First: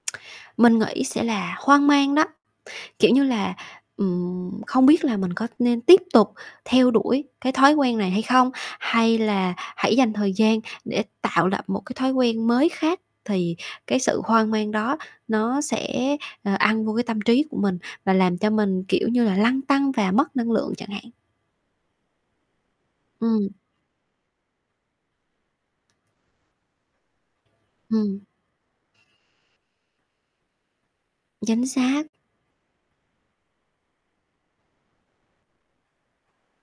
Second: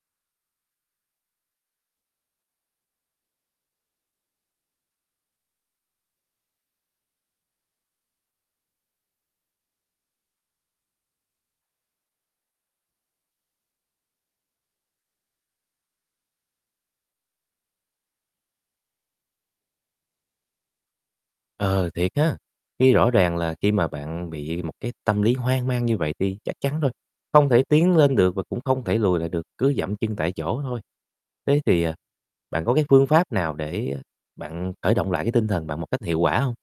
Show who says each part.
Speaker 1: Mình nghĩ sẽ là hoang mang đó, kiểu như là, ừm, không biết là mình có nên tiếp tục theo đuổi cái thói quen này hay không? Hay là hãy dành thời gian để tạo lập một cái thói quen mới khác thì cái sự hoang mang đó nó sẽ, ờ, ăn vô cái tâm trí của mình và làm cho mình, kiểu như là, lăn tăn và mất năng lượng chẳng hạn.
Speaker 2: Ờ, thiệt ha! Khi rõ ràng
Speaker 1: Ừm.
Speaker 2: là khi mà bạn bị một cái tâm lý hoang mang như vậy thì chắc chắn rồi, không thể tiến lên
Speaker 1: Ừm.
Speaker 2: được và cũng không thể lùi lại được, cứ giậm chân tại chỗ thôi. Thế
Speaker 1: Chính
Speaker 2: thì, à,
Speaker 1: xác.
Speaker 2: bạn có cái phương pháp nào để bạn khởi động lại cái tinh thần bạn một cách hiệu quả hông?